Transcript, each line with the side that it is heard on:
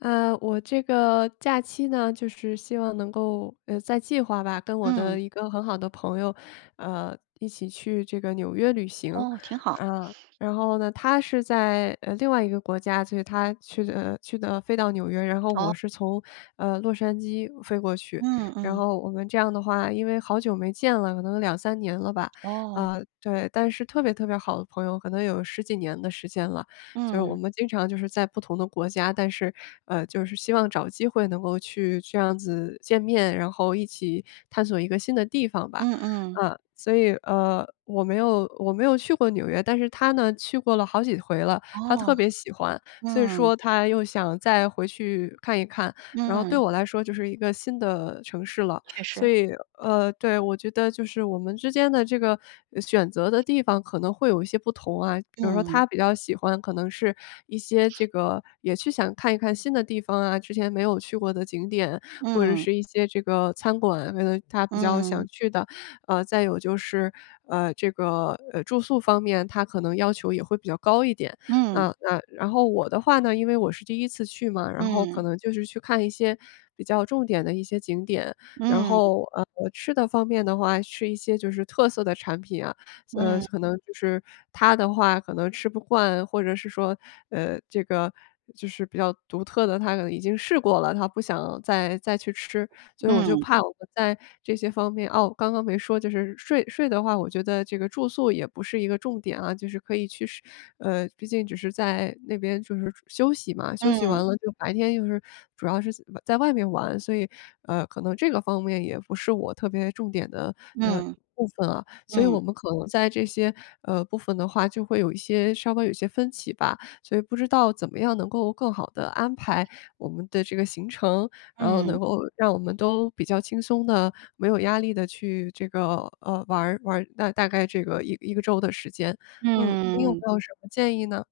left: 呃，我这个假期呢，就是希望能够呃，在计划吧，跟我的
right: 嗯。
left: 一个很好的朋友，呃，一起去这个纽约旅行。
right: 哦，挺好。
left: 呃，然后呢，她是在，呃，另外一个国家，就是她去的去的飞到纽约，然后
right: 哦。
left: 我是从，呃，洛杉矶飞过去。
right: 嗯，
left: 然
right: 嗯。
left: 后我们这样的话因为好久没见了，可能2-3年了吧，
right: 哦。
left: 呃，对。但是特别特别好的朋友，可能有十几年的时间了，就是我
right: 嗯。
left: 们经常就是在不同的国家，但是，呃，就是希望找机会能够去这样子见面，然后一起，探索一个新的地方吧。
right: 嗯嗯。
left: 呃，所以，呃，我没有我没有去过纽约，但是她呢，去过了好几回了。她
right: 哦。
left: 特别喜欢，所以
right: 嗯。
left: 说她又想再回去看一看。然后对
right: 嗯。
left: 我来说就是一个新的城市了，
right: 确
left: 所
right: 实。
left: 以呃，对，我觉得就是我们之间的这个选择的地方可能会有一些不同啊。比如说
right: 嗯。
left: 她比较喜欢，可能是一些这个也是想看一看新的地方啊，之前没有去过的景点，或者
right: 嗯。
left: 是一些这个餐馆，可能她比较
right: 嗯。
left: 想去的。呃，再有就是，呃，这个，呃，住宿方面她可能要求也会比较高一点。
right: 嗯。
left: 啊，呃，然后我的话呢，因为我是第1次去嘛，然后可
right: 嗯。
left: 能就是去看一些比较重点的一些景点。然
right: 嗯。
left: 后，呃，吃的方面的话，吃一些就是特色的产品啊。呃，
right: 嗯。
left: 可能就是，她的话可能吃不惯，或者是说，呃，这个，就是比较独特的她可能已经试过了，她不想再再去吃。所以我就
right: 嗯。
left: 怕我们在这些方面啊，我刚刚没说，就是睡睡的话，我觉得这个住宿也不是一个重点啊，就是可以去试呃，毕竟只是在那边就是休息嘛，休息
right: 嗯。
left: 完了就白天就是，主要是在外面玩，所以，呃，可能这个方面也不是我特别重点的，呃，
right: 嗯。
left: 部分啊。所以我
right: 嗯。
left: 们可能在这些，呃，部分的话就会有一些稍稍有一些分歧吧。所以不知道怎么样能够更好地安排我们的这个行程，然后能
right: 嗯。
left: 够让我们都，比较轻松地、没有压力地去这个，呃，玩儿玩儿那大概这个一1个周的时间。嗯，你有
right: 嗯。
left: 没有什么建议呢？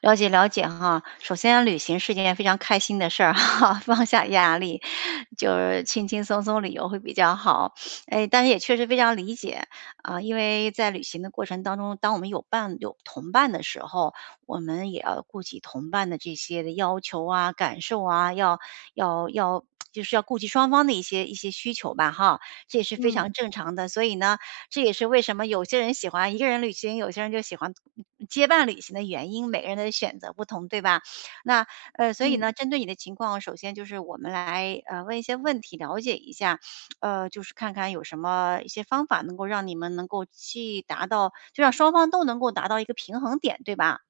right: 了解，了解哈，首先旅行是件非常开心的事儿哈，放下压力，就是轻轻松松旅游会比较好。哎，但是也确实非常理解。啊，因为在旅行的过程当中，当我们有伴有同伴的时候，我们也要顾及同伴的这些的要求啊，感受啊，要要要 就是要顾及双方的一些一些需求吧，哈。这也是非
left: 嗯。
right: 常正常的。所以呢，这也是为什么有些人喜欢一个人旅行，有些人就喜欢结伴旅行的原因，每个人的选择不同，对吧？那呃，所以
left: 嗯。
right: 呢，针对你的情况，首先就是我们来，呃，问一些问题，了解一下儿，呃，就是看看有什么一些方法能够让你们能够去达到就让双方都能够达到一个平衡点，对吧？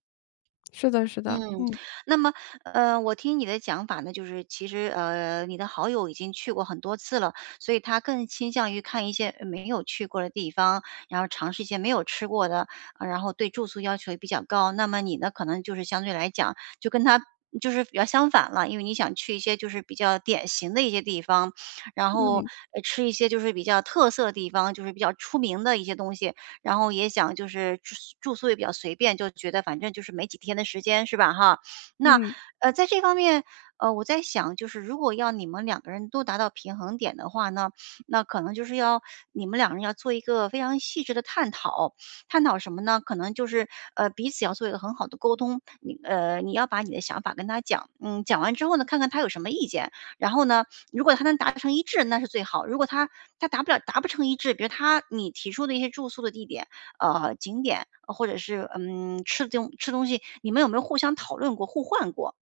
left: 是的是的，
right: 嗯，
left: 嗯。
right: 那么呃，我听你的讲法呢，就是其实，呃，你的好友已经去过很多次了，所以他更倾向于看一些，呃，没有去过的地方，然后尝试一些没有吃过的，然后对住宿要求也比较高。那么你呢，可能就是相对来讲，就跟他就是比较相反了，因为你想去一些就是比较典型的一些地方。然后，
left: 嗯。
right: 呃，吃一些就是比较特色的地方，就是比较出名的一些东西，然后也想就是住住宿也比较随便，就觉得反正就是没几天的时间，是吧，哈，那，
left: 嗯。
right: 呃，在这方面，呃，我在想，就是如果要你们两个人都达到平衡点的话呢，那可能就是要你们两个人要做一个非常细致的探讨。探讨什么呢？可能就是，呃，彼此要做一个很好的沟通。呃，你要把你的想法跟他讲，嗯，讲完之后呢，看看他有什么意见，然后呢，如果他能达成一致，那是最好。如果他他达不了达不成一致。比如他你提出的一些住宿的地点，啊，景点或者是，嗯，吃囧吃东西，你们有没有互相讨论过、互换过？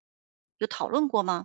right: 有讨论过吗？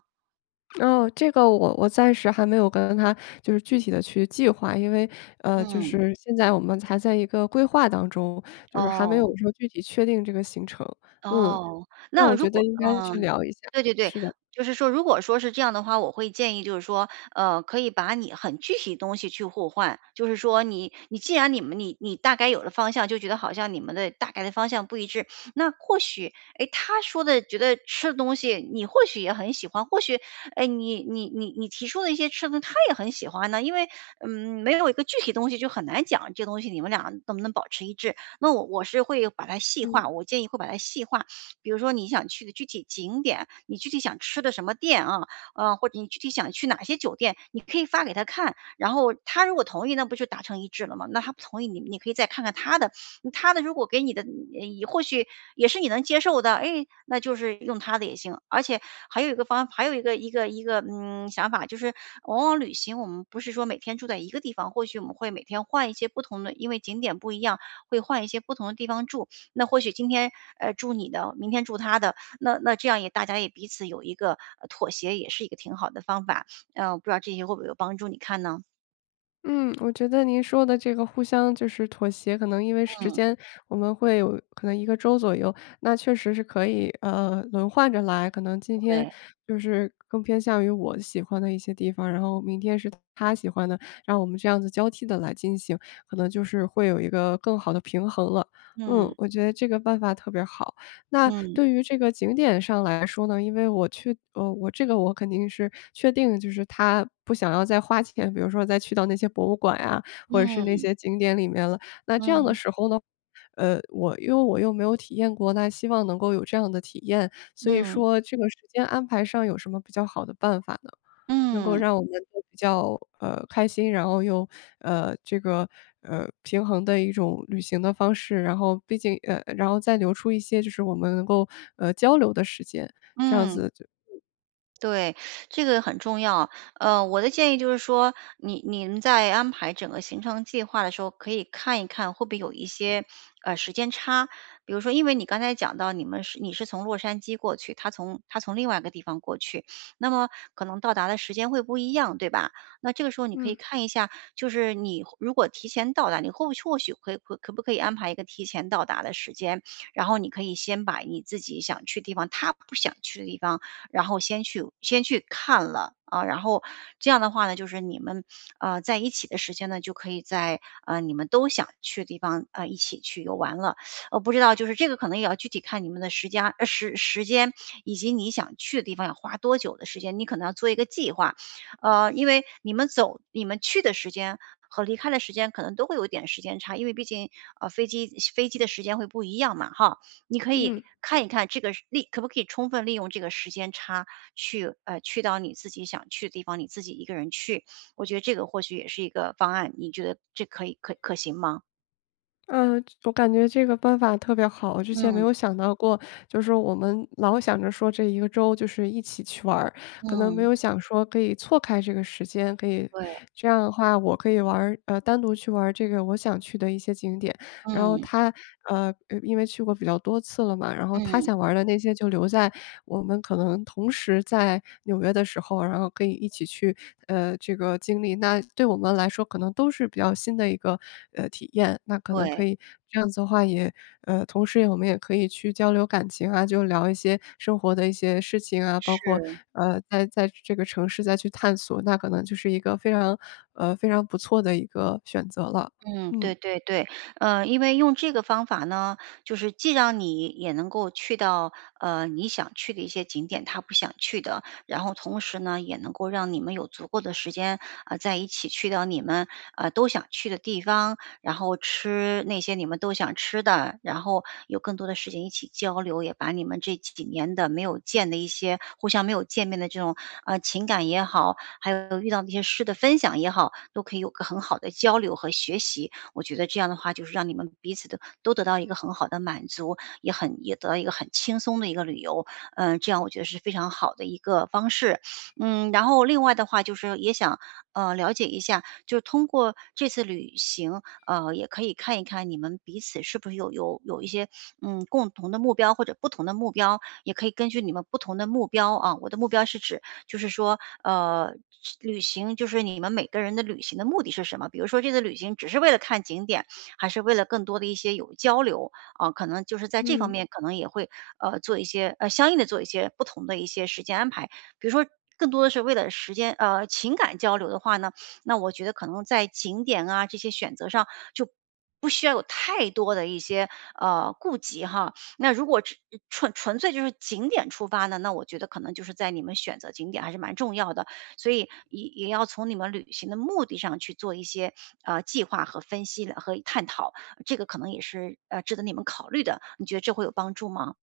left: 哦，这个我我暂时还没有跟她，就是具体地去计划。因为，呃，就
right: 嗯。
left: 是现在我们还在一个规划当中，就是还没有
right: 哦。
left: 说具体确定这个行程，嗯，
right: 哦，
left: 那
right: 那
left: 我
right: 如
left: 觉得
right: 果
left: 应该去
right: 嗯。
left: 聊一下，
right: 对对对，
left: 是的。
right: 就是说如果说是这样的话，我会建议就是说，呃，可以把你很具体的东西去互换，就是说你你既然你们你你大概有了方向，就觉得好像你们的大概的方向不一致，那或许，哎，她说的觉得吃的东西你或许也很喜欢，或许，哎，你你你你提出的一些吃的她也很喜欢呢。因为，嗯，没有一个具体的东西就很难讲，这东西，你们俩能不能保持一致，那我我是会把它细
left: 嗯。
right: 化，我建议会把它细化。比如说你想去的具体景点，你具体想吃的什么店啊，啊，或者你具体想去哪些酒店，你可以发给她看，然后她如果同意那不就达成一致了吗，那她不同意，你你可以再看看她的她的如果给你的或许也是你能接受的。哎，那就是用她的也行，而且还有一个方法还有一个一个一个，嗯，想法就是，往往旅行我们不是说每天住在一个地方，或许我们会每天换一些不同的因为景点不一样，会换一些不同的地方住，那或许今天，呃，住你的，明天住她的，那那这样也大家也彼此有一个妥协，也是一个挺好的方法。啊，我不知道这些会不会有帮助你看呢？
left: 嗯，我觉得您说的这个互相就是妥协可能因为时
right: 嗯。
left: 间我们会有可能1个周左右。那确实是可以，呃，轮换着来，可能今天
right: 对。
left: 就是更偏向于我喜欢的一些地方，然后明天是他喜欢的，让我们这样子交替地来进行，可能就是会有一个更好的平衡了。嗯，
right: 嗯。
left: 我觉得这个办法特别好。那
right: 嗯。
left: 对于这个景点上来说呢，因为我去呃，我这个我肯定是确定的就是他不想要再花钱，比如说再去到那些博物馆呀，或者是那
right: 嗯。
left: 些景点里面了。那这样的
right: 嗯。
left: 时候呢，呃，我又我又没有体验过，那希望能够有这样的体验，所以
right: 嗯。
left: 说这个时间安排上有什么比较好的办法呢？能够
right: 嗯。
left: 让我们都比较，呃，开心，然后又，呃，这个呃，平衡的一种旅行的方式。然后毕竟呃，然后再留出一些就是我们能够，呃，交流的时间，这样
right: 嗯。
left: 子就
right: 对。这个很重要，呃，我的建议就是说，你你们在安排整个行程计划的时候，可以看一看会不会有一些，呃，时间差。比如说因为你刚才讲到你们是你是从洛杉矶过去，他从他从另外一个地方过去，那么可能到达的时间会不一样，对吧？那这个时候你可以
left: 嗯。
right: 看一下，就是你如果提前到达你会不会或许可以可不可以安排一个提前到达的时间，然后你可以先把你自己想去的地方，他不想去的地方，然后先去先去看了。啊，然后这样的话呢，就是你们，呃，在一起的时间呢，就可以在，呃，你们都想去的地方啊，一起去游玩了，呃，不知道就是这个可能也要具体看你们的时僵呃，时时间 以及你想去的地方要花多久的时间，你可能要做一个计划，啊，因为你们走你们去的时间和离开的时间可能都会有点时间差，因为毕竟，呃，飞机飞机的时间会不一样嘛。哈，你可以
left: 嗯。
right: 看一看这个利可不可以充分利用这个时间差去哎，去到你自己想去的地方，你自己一个人去，我觉得这个或许也是一个方案，你觉得这可以可可行吗？
left: 呃，这我感觉这个办法特别好。我之前没
right: 嗯。
left: 有想到过。就是我们老想着说这一个周就是一起去玩儿，可能没
right: 嗯。
left: 有想说可以错开这个时间，可以
right: 对。
left: 这样的话我可以玩儿呃，单独去玩儿这个我想去的一些景点。然后
right: 嗯。
left: 她，呃，呃，因为去过比较多次了嘛，然后她
right: 嗯。
left: 想玩儿的那些就留在我们可能同时在纽约的时候，然后可以一起去，呃，这个经历。那对我们来说，可能都是比较新的一个，呃，体验。那可能可
right: 对。
left: 以这样子的话也呃，同时也我们也可以去交流感情啊，就聊一些生活的一些事情啊，包括，
right: 是。
left: 呃，在在这个城市再去探索，那可能就是一个非常呃，非常不错的一个选择了。
right: 嗯，
left: 嗯。
right: 对对对。呃，因为用这个方法呢，就是既让你也能够去到，呃，你想去的一些景点她不想去的。然后同时呢，也能够让你们有足够的时间，呃，再一起去到你们，呃，都想去的地方，然后吃那些你们都想吃的，然后有更多的时间一起交流，也把你们这几年的没有见的一些互相没有见面的这种，呃，情感也好，还有遇到这些事的分享也好，都可以有个很好的交流和学习。我觉得这样的话就是让你们彼此的，都得到一个很好的满足，也很也得到一个很轻松的一个旅游。嗯，这样我觉得是非常好的一个方式。嗯，然后另外的话就是也想，呃，了解一下，就是通过这次旅行，啊，也可以看一看你们彼此是不是有有有一些，嗯，共同的目标，或者不同的目标，也可以根据你们不同的目标啊我的目标是指，就是说，呃，去旅行，就是你们每个人的旅行的目的是什么？比如说这次旅行只是为了看景点，还是为了更多地一些有交流，啊，可能就是在这方
left: 嗯。
right: 面可能也会，呃，做一些呃，相应的做一些不同的一些时间安排。比如说更多的是为了时间呃，情感交流的话呢，那我觉得可能在景点啊，这些选择上，就不需要有太多的一些，呃，顾忌哈。那如果只纯纯粹就是景点出发的，那我觉得可能就是在你们选择景点还是蛮重要的。所以也也要从你们旅行的目的上去做一些，呃，计划和分析和探讨。这个可能也是，呃，值得你们考虑的，你觉得这会有帮助吗？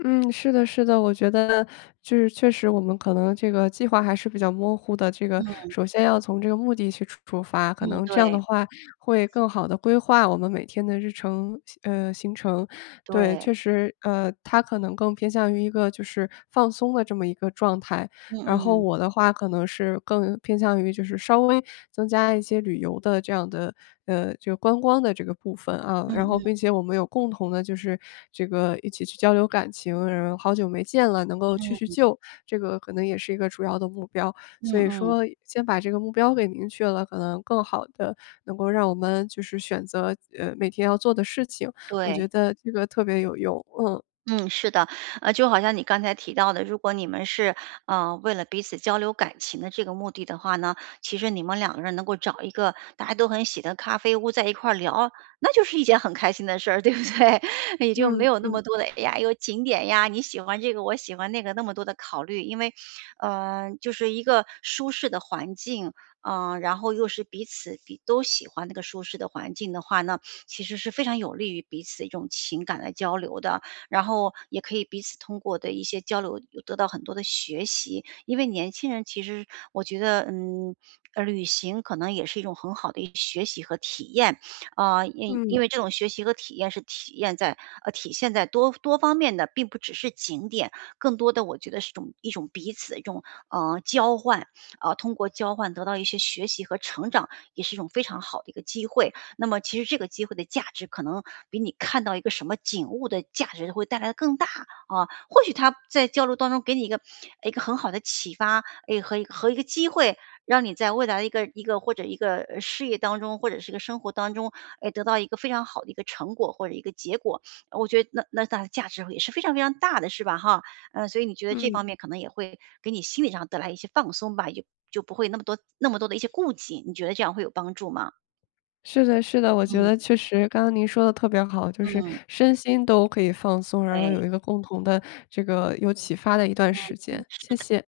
left: 嗯，是的，是的。我觉得就是确实我们可能这个计划还是比较模糊的，这个
right: 嗯。
left: 首先要从这个目的去出出发，可
right: 嗯，
left: 能这样的
right: 对。
left: 话会更好地规划我们每天的日程，行呃，行程。对，
right: 对。
left: 确实，呃，它可能更偏向于一个就是放松的这么一个状态，
right: 嗯
left: 然后
right: 嗯。
left: 我的话可能是更偏向于就是稍微增加一些旅游的这样的呃，这个观光的这个部分，啊，
right: 嗯
left: 然后
right: 嗯。
left: 并且我们有共同的就是这个一起去交流感情，然后好久没见了，能够叙叙
right: 嗯。
left: 旧，这个可能也是一个主要的目标。
right: 嗯
left: 所以
right: 嗯。
left: 说先把这个目标给明确了，可能更好地能够让我们就是选择，呃，每天要做的事情。我觉
right: 对。
left: 得这个特别有用，嗯。
right: 嗯，是的。啊，就好像你刚才提到的，如果你们是，呃，为了彼此交流感情的这个目的的话呢，其实你们两个人能够找一个大家都很喜的咖啡屋在一块儿聊，那就是一件很开心的事儿，对不对？也就没
left: 嗯，
right: 有那么
left: 嗯。
right: 多的，哎呀，又景点呀，你喜欢这个，我喜欢那个，那么多的考虑。因为，呃，就是一个舒适的环境，啊，然后又是彼此彼都喜欢那个舒适的环境的话呢，其实是非常有利于彼此的一种情感的交流的。然后也可以彼此通过的一些交流有得到很多的学习。因为年轻人其实是我觉得，嗯，呃，旅行可能也是一种很好的一学习和体验。啊，因因
left: 嗯。
right: 为这种学习和体验是体验在呃，体现在多多方面的，并不只是景点。更多的我觉得是一种一种彼此的一种，呃，交换，啊，通过交换得到一些学习和成长，也是一种非常好的一个机会。那么其实这个机会的价值可能比你看到一个什么景物的价值会带来的更大，啊，或许他在交流当中给你一个一个很好的启发，诶，和一和一个机会，让你在未来的一个一个或者一个，呃，事业当中，或者是个生活当中，诶，得到一个非常好的一个成果，或者一个结果。我觉得那那大价值也是非常非常大的，是吧哈？呃，所以你觉得这
left: 嗯。
right: 方面可能也会给你心理上带来一些放松吧，也就就不会那么多那么多的一些顾忌，你觉得这样会有帮助吗？
left: 是的，是的，我觉
right: 嗯。
left: 得确实，刚刚您说得特别好，就是
right: 嗯。
left: 身心都可以放松，然后
right: 对。
left: 有一个共同的这个有启发的一段
right: 嗯
left: 时
right: 嗯，
left: 间，
right: 是
left: 谢
right: 的。
left: 谢。